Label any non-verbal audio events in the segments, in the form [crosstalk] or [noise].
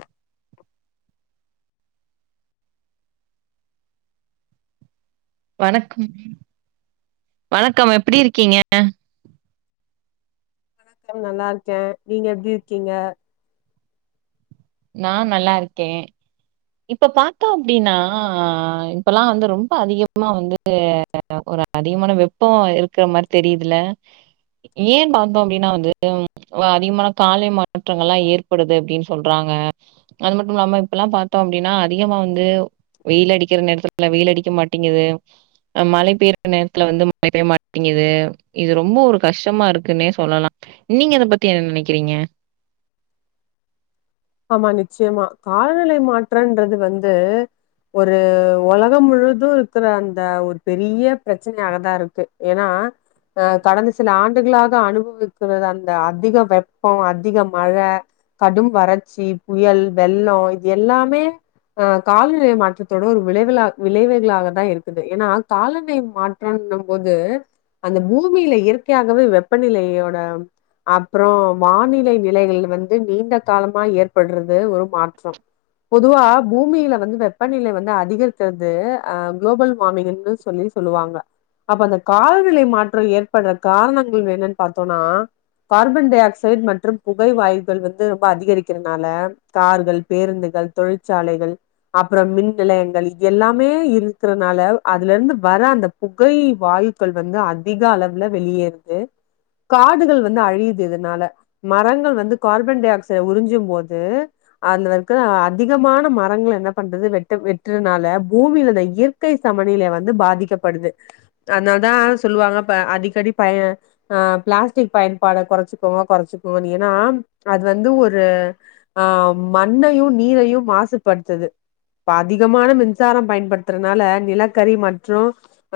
ஆஹ வணக்கம் வணக்கம் எப்படி இருக்கீங்க வணக்கம் நல்லா இருக்கே நீங்க எப்டி இருக்கீங்க நா நல்லா இருக்கே இப்ப பாத்தோ அப்டின்னா இப்பல்லா வந்து ரொம்ப அதிகமா வந்து ஒரு அதிகமான வெப்போ இருக்கிற மாரி தெரியுதுல்ல ஏன் பாத்தோ அப்டின்னா வந்து அதிகமான காலநிலை மாற்றங்கள்லா ஏற்படுது அப்டின்னு சொல்ற ன்றாங்க அது மட்டும் இல்லாம இப்ப எல்லா பாத்தோ அப்டின்னா அதிகமா வந்து வெயில் அடிக்கிற நேரத்துல வெயில் அடிக்க மாட்டேங்குது ஆ மழை பெய்யற நேரத்துல வந்து மழை பெய்ய மாட்டேங்குது இது ரொம்ப ஒரு கஷ்டமா இருக்குன்னே சொல்லலா நீங்க அத பத்தி என்ன நெனைக்கிறீங்க ஆமா நிச்சயமா காலநிலை மாற்றன்றது வந்து ஒரு ஒலகம் முழுது இருக்கிற அந்த ஒரு பெரிய பிரச்சனையாகதா இருக்கு ஏன்னா அஹ் கடந்த சில ஆண்டுகளாக அனுபவிக்கிறது அந்த அதிக வெப்போ அதிக மழ கடும் வறட் ச்சி புயல் வெள்ளோ இது எல்லாமே அஹ் காலநிலை மாற்றத்தோட ஒரு விளைவு விளைவுகளாகதா இருக்குது ஏன்னா காலநிலை மாற்றன்னும் போது அந்த பூமியில இயற்கையாகவே வெப்பநிலையோட அப்புறோ வானிலை நிலைகள் வந்து நீண்ட காலம் [unintelligible] ஏற்படுறது ஒரு மாற்றம் பொதுவா பூமியில வந்து வெப்பநிலை வந்து அதிகரிக்கிறது அஹ் குளோபல் வார்மிங்னு சொல்லி சொல்லுவாங்க அப்ப அந்த காலநிலை மாற்றம் ஏற்படுற காரணங்கள் என்னன்னு பாத்தோன்னா கார்பன் டை ஆக்சைடு மற்றும் புகை வாயுக்கள் வந்து ரொம்ப அதிகரிக் க்கறதுனால கார்கள் பேருந்துகள் தொழிற்சாலைகள் அப்புறம் மின் நிலையங்கள் எல்லாமே இருக்கறனால அதுல இருந்து வர அந்த புகை வாயுக்கள் வந்து அதிக அளவுல வெளியேறுது காடுகள் வந்து அழியுது இதனால மரங்கள் வந்து கார்பன் டை ஆக்சைடு உறிஞ்ச [unintelligible] போது அதுல இருக்கற அதிகமான மரங்கள என்ன பண்றது வெட்ட வெட்டுறனால பூமியில இயற்கை சமநிலை வந்து பாதிக்கப்படுது அதனாலதா சொல்லுவாங்க இப்ப அடிக்கடி ப ஆ பிளாஸ்டிக் பயன்பாட கொறச்சிக்குவோ கொறச்சுக்குவோன்னு ஏன்னா அது வந்து ஒரு து ஆ மண்ணையு நீரையு மாசுபடுத்துது இப்ப அதிகமான மின்சாரோ பயன்படுத்துறனால நிலக்கரி மற்றும்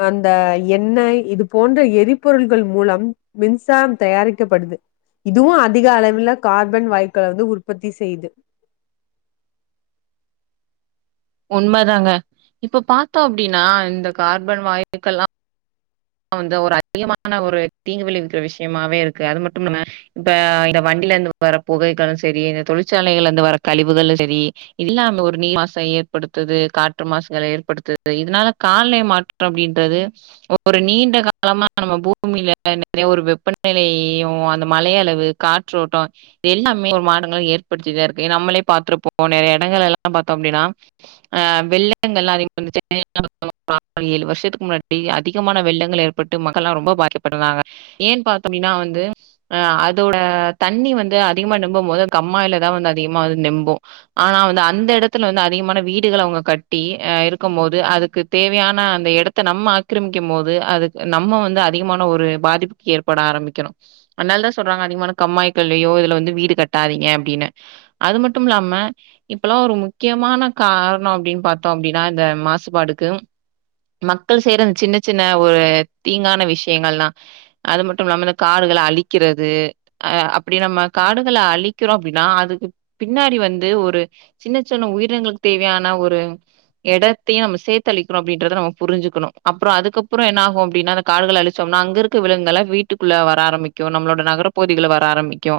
அந்த எண்ணெய் இது போன்ற எரிபொருள்கள் மூலம் மின்சாரம் தயாரிக்கப்படுது இதுவு அதிக அளவில் கார்பன் வாயுக் [unintelligible] உற்பத்தி செய்து உண்மைதாங்க இப்ப பாத்தோ அப்டின்னா இந்த கார்பன் வாயுக்கெல்லா வந்து ஒரு அதிகமான ஒரு தீங்கு விளைவிக்கிற விஷயமாவே இருக்கு அது மட்டும் இல்ல இப்ப இந்த வண்டில இருந்து வர புகைகளு சரி இந்த தொழிற்சாலைகள்ல இருந்து வர கழிவுகளும் சரி இல்லாம ஒரு நீர் மாச ஏற்படுத்துது காற்று மாசுகள ஏற்படுத்துது இதனால காலநிலை மாற்றோ அப்டின்றது ஒரு நீண்ட காலமா நம்ம பூமியில நெறைய ஒரு வெப்பநிலையு அந்த மழ அளவு காற்றோட்டோ இது எல்லாமே ஒரு மாற்றங்கள ஏற்படுத்திதா இருக்கு ஏன்னா நம்மளே பாத்துருப்போ நெறைய எடங்கள் எல்லாம் பாத்தோ அப்டின்னா அஹ் வெள்ளங்கள்லாம் [unintelligible] ஏழு வருஷத்துக்கு முன்னாடி அதிகமான வெள்ளங்கள் ஏற்பட்டு மக்கள்லா ரொம்ப பாதிக்கப்பட்டிருந்தாங்க ஏன் பாத்தோ அப்டின்னா வந்து ஆ அதோட தண்ணி வந்து அதிகமா நம்பும் போது கம்மாயிலதா வந்து அதிகமா வந்து நம்பும் ஆனா வந்து அந்த எடத்துல வந்து அதிகமான வீடுகள அவங்க கட்டி ஆ இருக்கும் போது அதுக்கு தேவையான அந்த எடத்த நம்ம ஆக்கிரமிக்கும்போது அதுக் நம்ம வந்து அதிகமான ஒரு பாதிப்புக்கு ஏற்பட ஆரம்பிக்கிறோ அதனாலதா சொல்றாங்க அதிகமான கம்மாய்கள்லயோ இதுல வந்து வீடு கட்டாதீங்க அப்டின்னு அது மட்டும் இல்லாம இப்பல்லா ஒரு முக்கியமான காரணோ அப்டின்னு பாத்தோம் அப்டின்னா இந்த மாசுபாடுக்கு மக்கள் செய்ற சின்ன சின்ன ஒரு தீங்கான விஷயங்கள்லா அது மட்டும் இல்லாம இந்த காடுகள அழிக்கிறது அஹ் அப்டி நம்ம காடுகள அழிக்கிறோ அப்டின்னா அதுக்கு பின்னாடி வந்து ஒரு சின்ன சின்ன உயிரினங்களுக்கு தேவையான ஒரு எடத்தையு நம்ம சேத்து அழிக்கிறோ அப்டின்றத நம்ம புரிஞ்சுக்கணு அப்றோ அதுக்கப்றோ என்ன ஆகு அப்டின்னா அந்த காடுகள அழிச்சோம்னா அங்க இருக்க விலங்குகள்லா வீட்டுக்குள்ள வர ஆரம்பிக்கு நம்மளோட நகரப் பகுதிகள்ல வர ஆரம்பிக்கு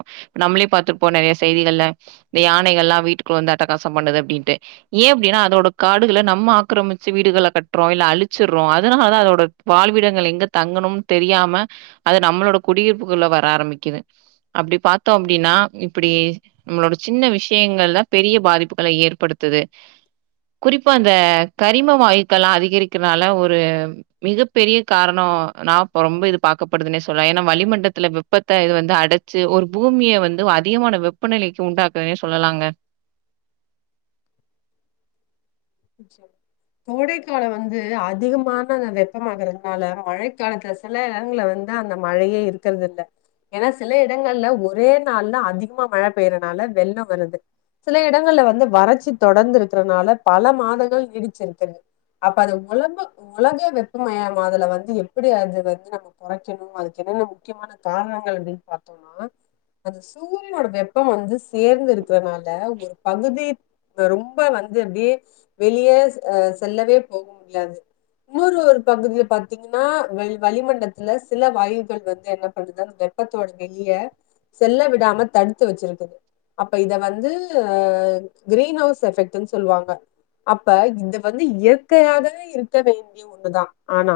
நம்மளே பாத்துருப்போ நெறைய செய்திகள்ல இந்த யானைகள்லா வீட்டுக்குள்ள வந்து அட்டகாசம் பண்ணுது அப்டின்னுட்டு ஏன் அப்டின்னா அதோட காடுகள நம்ம ஆக்கிரமிச்சு வீடுகள கட்றோ இல்ல அழிச் த்துர்றோ அதனாலாதா அதோட வாழ்விடங்கள் எங்க தங்கணும்னு தெரியாம அது நம்மளோட குடியிருப்புக்குள்ள வர ஆரம்பிக்குது அப்டி பாத்தோ அப்டின்னா இப்படி நம்மளோட சின்ன விஷயங்கள்தா பெரிய பாதிப்புகள ஏற்படுத்துது குறிப்பா அந்த கரிம வாயுக்கள்லா அதிகரிக்க அதனால ஒரு மிகப் பெரிய காரணோ நா இப்ப ரொம்ப இது பாக்கப்படுதுன்னே சொல்லலா ஏன்னா வளிமண்டத்துல வெப்பத்த இது வந்து அடைச்சு ஒரு பூமிய வந்து அதிகமான வெப்பநிலைக்கு உண்டாக்குதுன்னே சொல்லலாங்க ம் சேரி கோடைக்கால வந்து அதிகமான அந்த வெப்பமாகறதுனால மழைக்காலத்துல சில எடங்கள்ல வந்து அந்த மழையே இருக்கிறது இல்ல ஏன்னா சில இடங்கள்ல ஒரே நாள்ல அதிகமா மழை பெயறனால வெள்ளம் வருது சில இடங்கள்ல வந்து வறட்சி தொடர்ந்து இருக்கறனால பல மாதங்கள் நீடிச்சிருக்குங்க அப்ப அது உலக உலக வெப்பமயமாதல வந்து எப்படி அது வந்து நம்ம கொறைக்கணு அதுக்கு என்னென்ன முக்கியமான காரணங்கள் அப்டின்னு பாத்தோம்னா அந்த சூரியனோட வெப்பம் வந்து சேந்து இருக்கிறதுனால ஒரு பகுதி ரொம்ப வந்து அப்டியே வெளிய அஹ் செல்லவே போக முடியாது இன்னொரு ஒரு பகுதியில பாத்தீங்கன்னா வெல் வளிமண்டத்துல சில வாயுகள் வந்து என்ன பண்றது அந்த வெப்பத்தோட வெளிய செல்ல விடாம தடுத்து வச்சிருக்குது அப்ப இத வந்து அஹ் கிரீன் ஹவுஸ் எஃபெக்ட்ன்னு சொல்லுவாங்க அப்ப இது வந்து இயற்கையாகவே இருக்க வேண்டிய ஒண்ணுதா ஆனா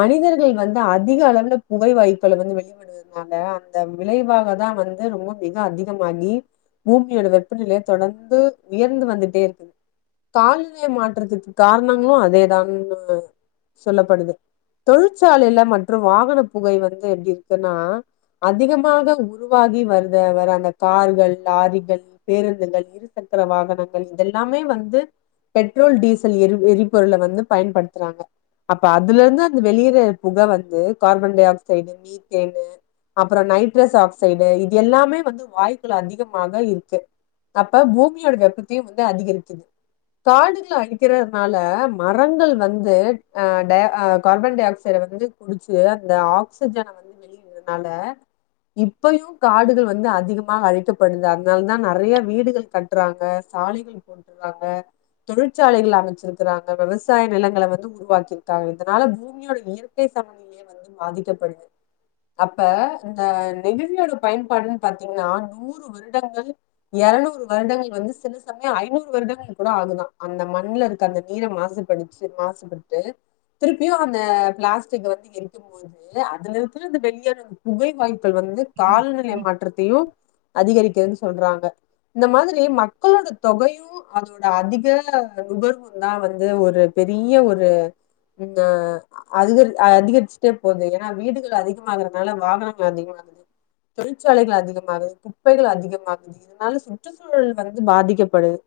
மனிதர்கள் வந்து அதிக அளவுல புகை வாயுக்கள வந்து வெளியிடுறதுனால அந்த விளைவாகதா வந்து ரொம்ப மிக அதிகமாகி பூமியோட வெப்பநிலை தொடர்ந்து உயர்ந்து வந்துட்டே இருக்குது காலநிலை மாற்றத்துக்கு காரணங்களு அதேதான்னு சொல்லப்படுது தொழிற்சாலையில மற்றும் வாகன புகை வந்து எப்டி இருக்குன்னா அதிகமாக உருவாகி வருதே அந்த கார்கள் லாரிகள் பேருந்துகள் இருசக்கர வாகனங்கள் இதெல்லாமே வந் து பெட்ரோல் டீசல் எரி எரிபொருள வந்து பயன்படுத்துறாங்க அப்ப அதுல இருந்து அந்த வெளியேற புகை வந்து கார்பன் டை ஆக்சைடு மீத்தேனு அப்றோ நைட்ரஸ் ஆக்சைடு இது எல்லாமே வந்து வாயுக்கள் அதிகமாக இருக்கு அப்ப பூமியோட வெப்பத்தையும் வந்து அதிகரிக்குது காடுகள அழிக்கிறதுனால மரங்கள் வந்து ஆ ட ஆ கார்பன் டை ஆக்சைடை வந்து குடிச்சு அந்த ஆக்சிஜன வந்து வெளியிடறதுனால இப்பயு காடுகள் வந்து அதிகமாக அழிக்கப்படுது அதனாலதா நெறைய வீடுகள் கட்றாங்க சாலைகள் போட்டு றாங்க தொழிற்சாலைகள் அமைச்சிருக்கிறாங்க விவசாய நிலங்கள வந்து உருவாக்க இருக்காங்க இதனால பூமியோட இயற்கை சமநிலையே வந்து பாதிக்கப்படுது அப்ப இந்த நெகிழியோட பயன்பாடுன்னு பாத்தீங்கன்னா நூறு வருடங்கள் எரநூறு வருடங்கள் வந்து சில சமயோ வந்து ஐநூறு [unintelligible] வருடங்கள் கூட ஆகுதா அந்த மண்ல இருக்க அந்த நீரை மாசுபடிச்சு மாசுபட்டு திருப்பியும் அந்த பிளாஸ்டிக் வந்து எரிக்கும்போது அதுல இருக்க அந்த வெளியாகற புகை வாயு க்கள் வந்து காலநிலை மாற்றத்தையு அதிகரிக்குதுன்னு சொல்றாங்க இந்த மாதிரி மக்களோட தொகையு அதோட அதிக நுகர்வும்தா வந்து ஒரு பெரிய ஒரு இந்த அதிகரி அதிகரிச்சுட்டே போகுது ஏன்னா வீடுகள் அதிகமாகறனால வாகனங்கள் அதிகமாகுது தொழிற்சாலைகள் அதிகமாகுது குப்பைகள் அதிகமாகுது இதனால சுற்றுச்சூழல் வந்து பாதிக்கப்படுது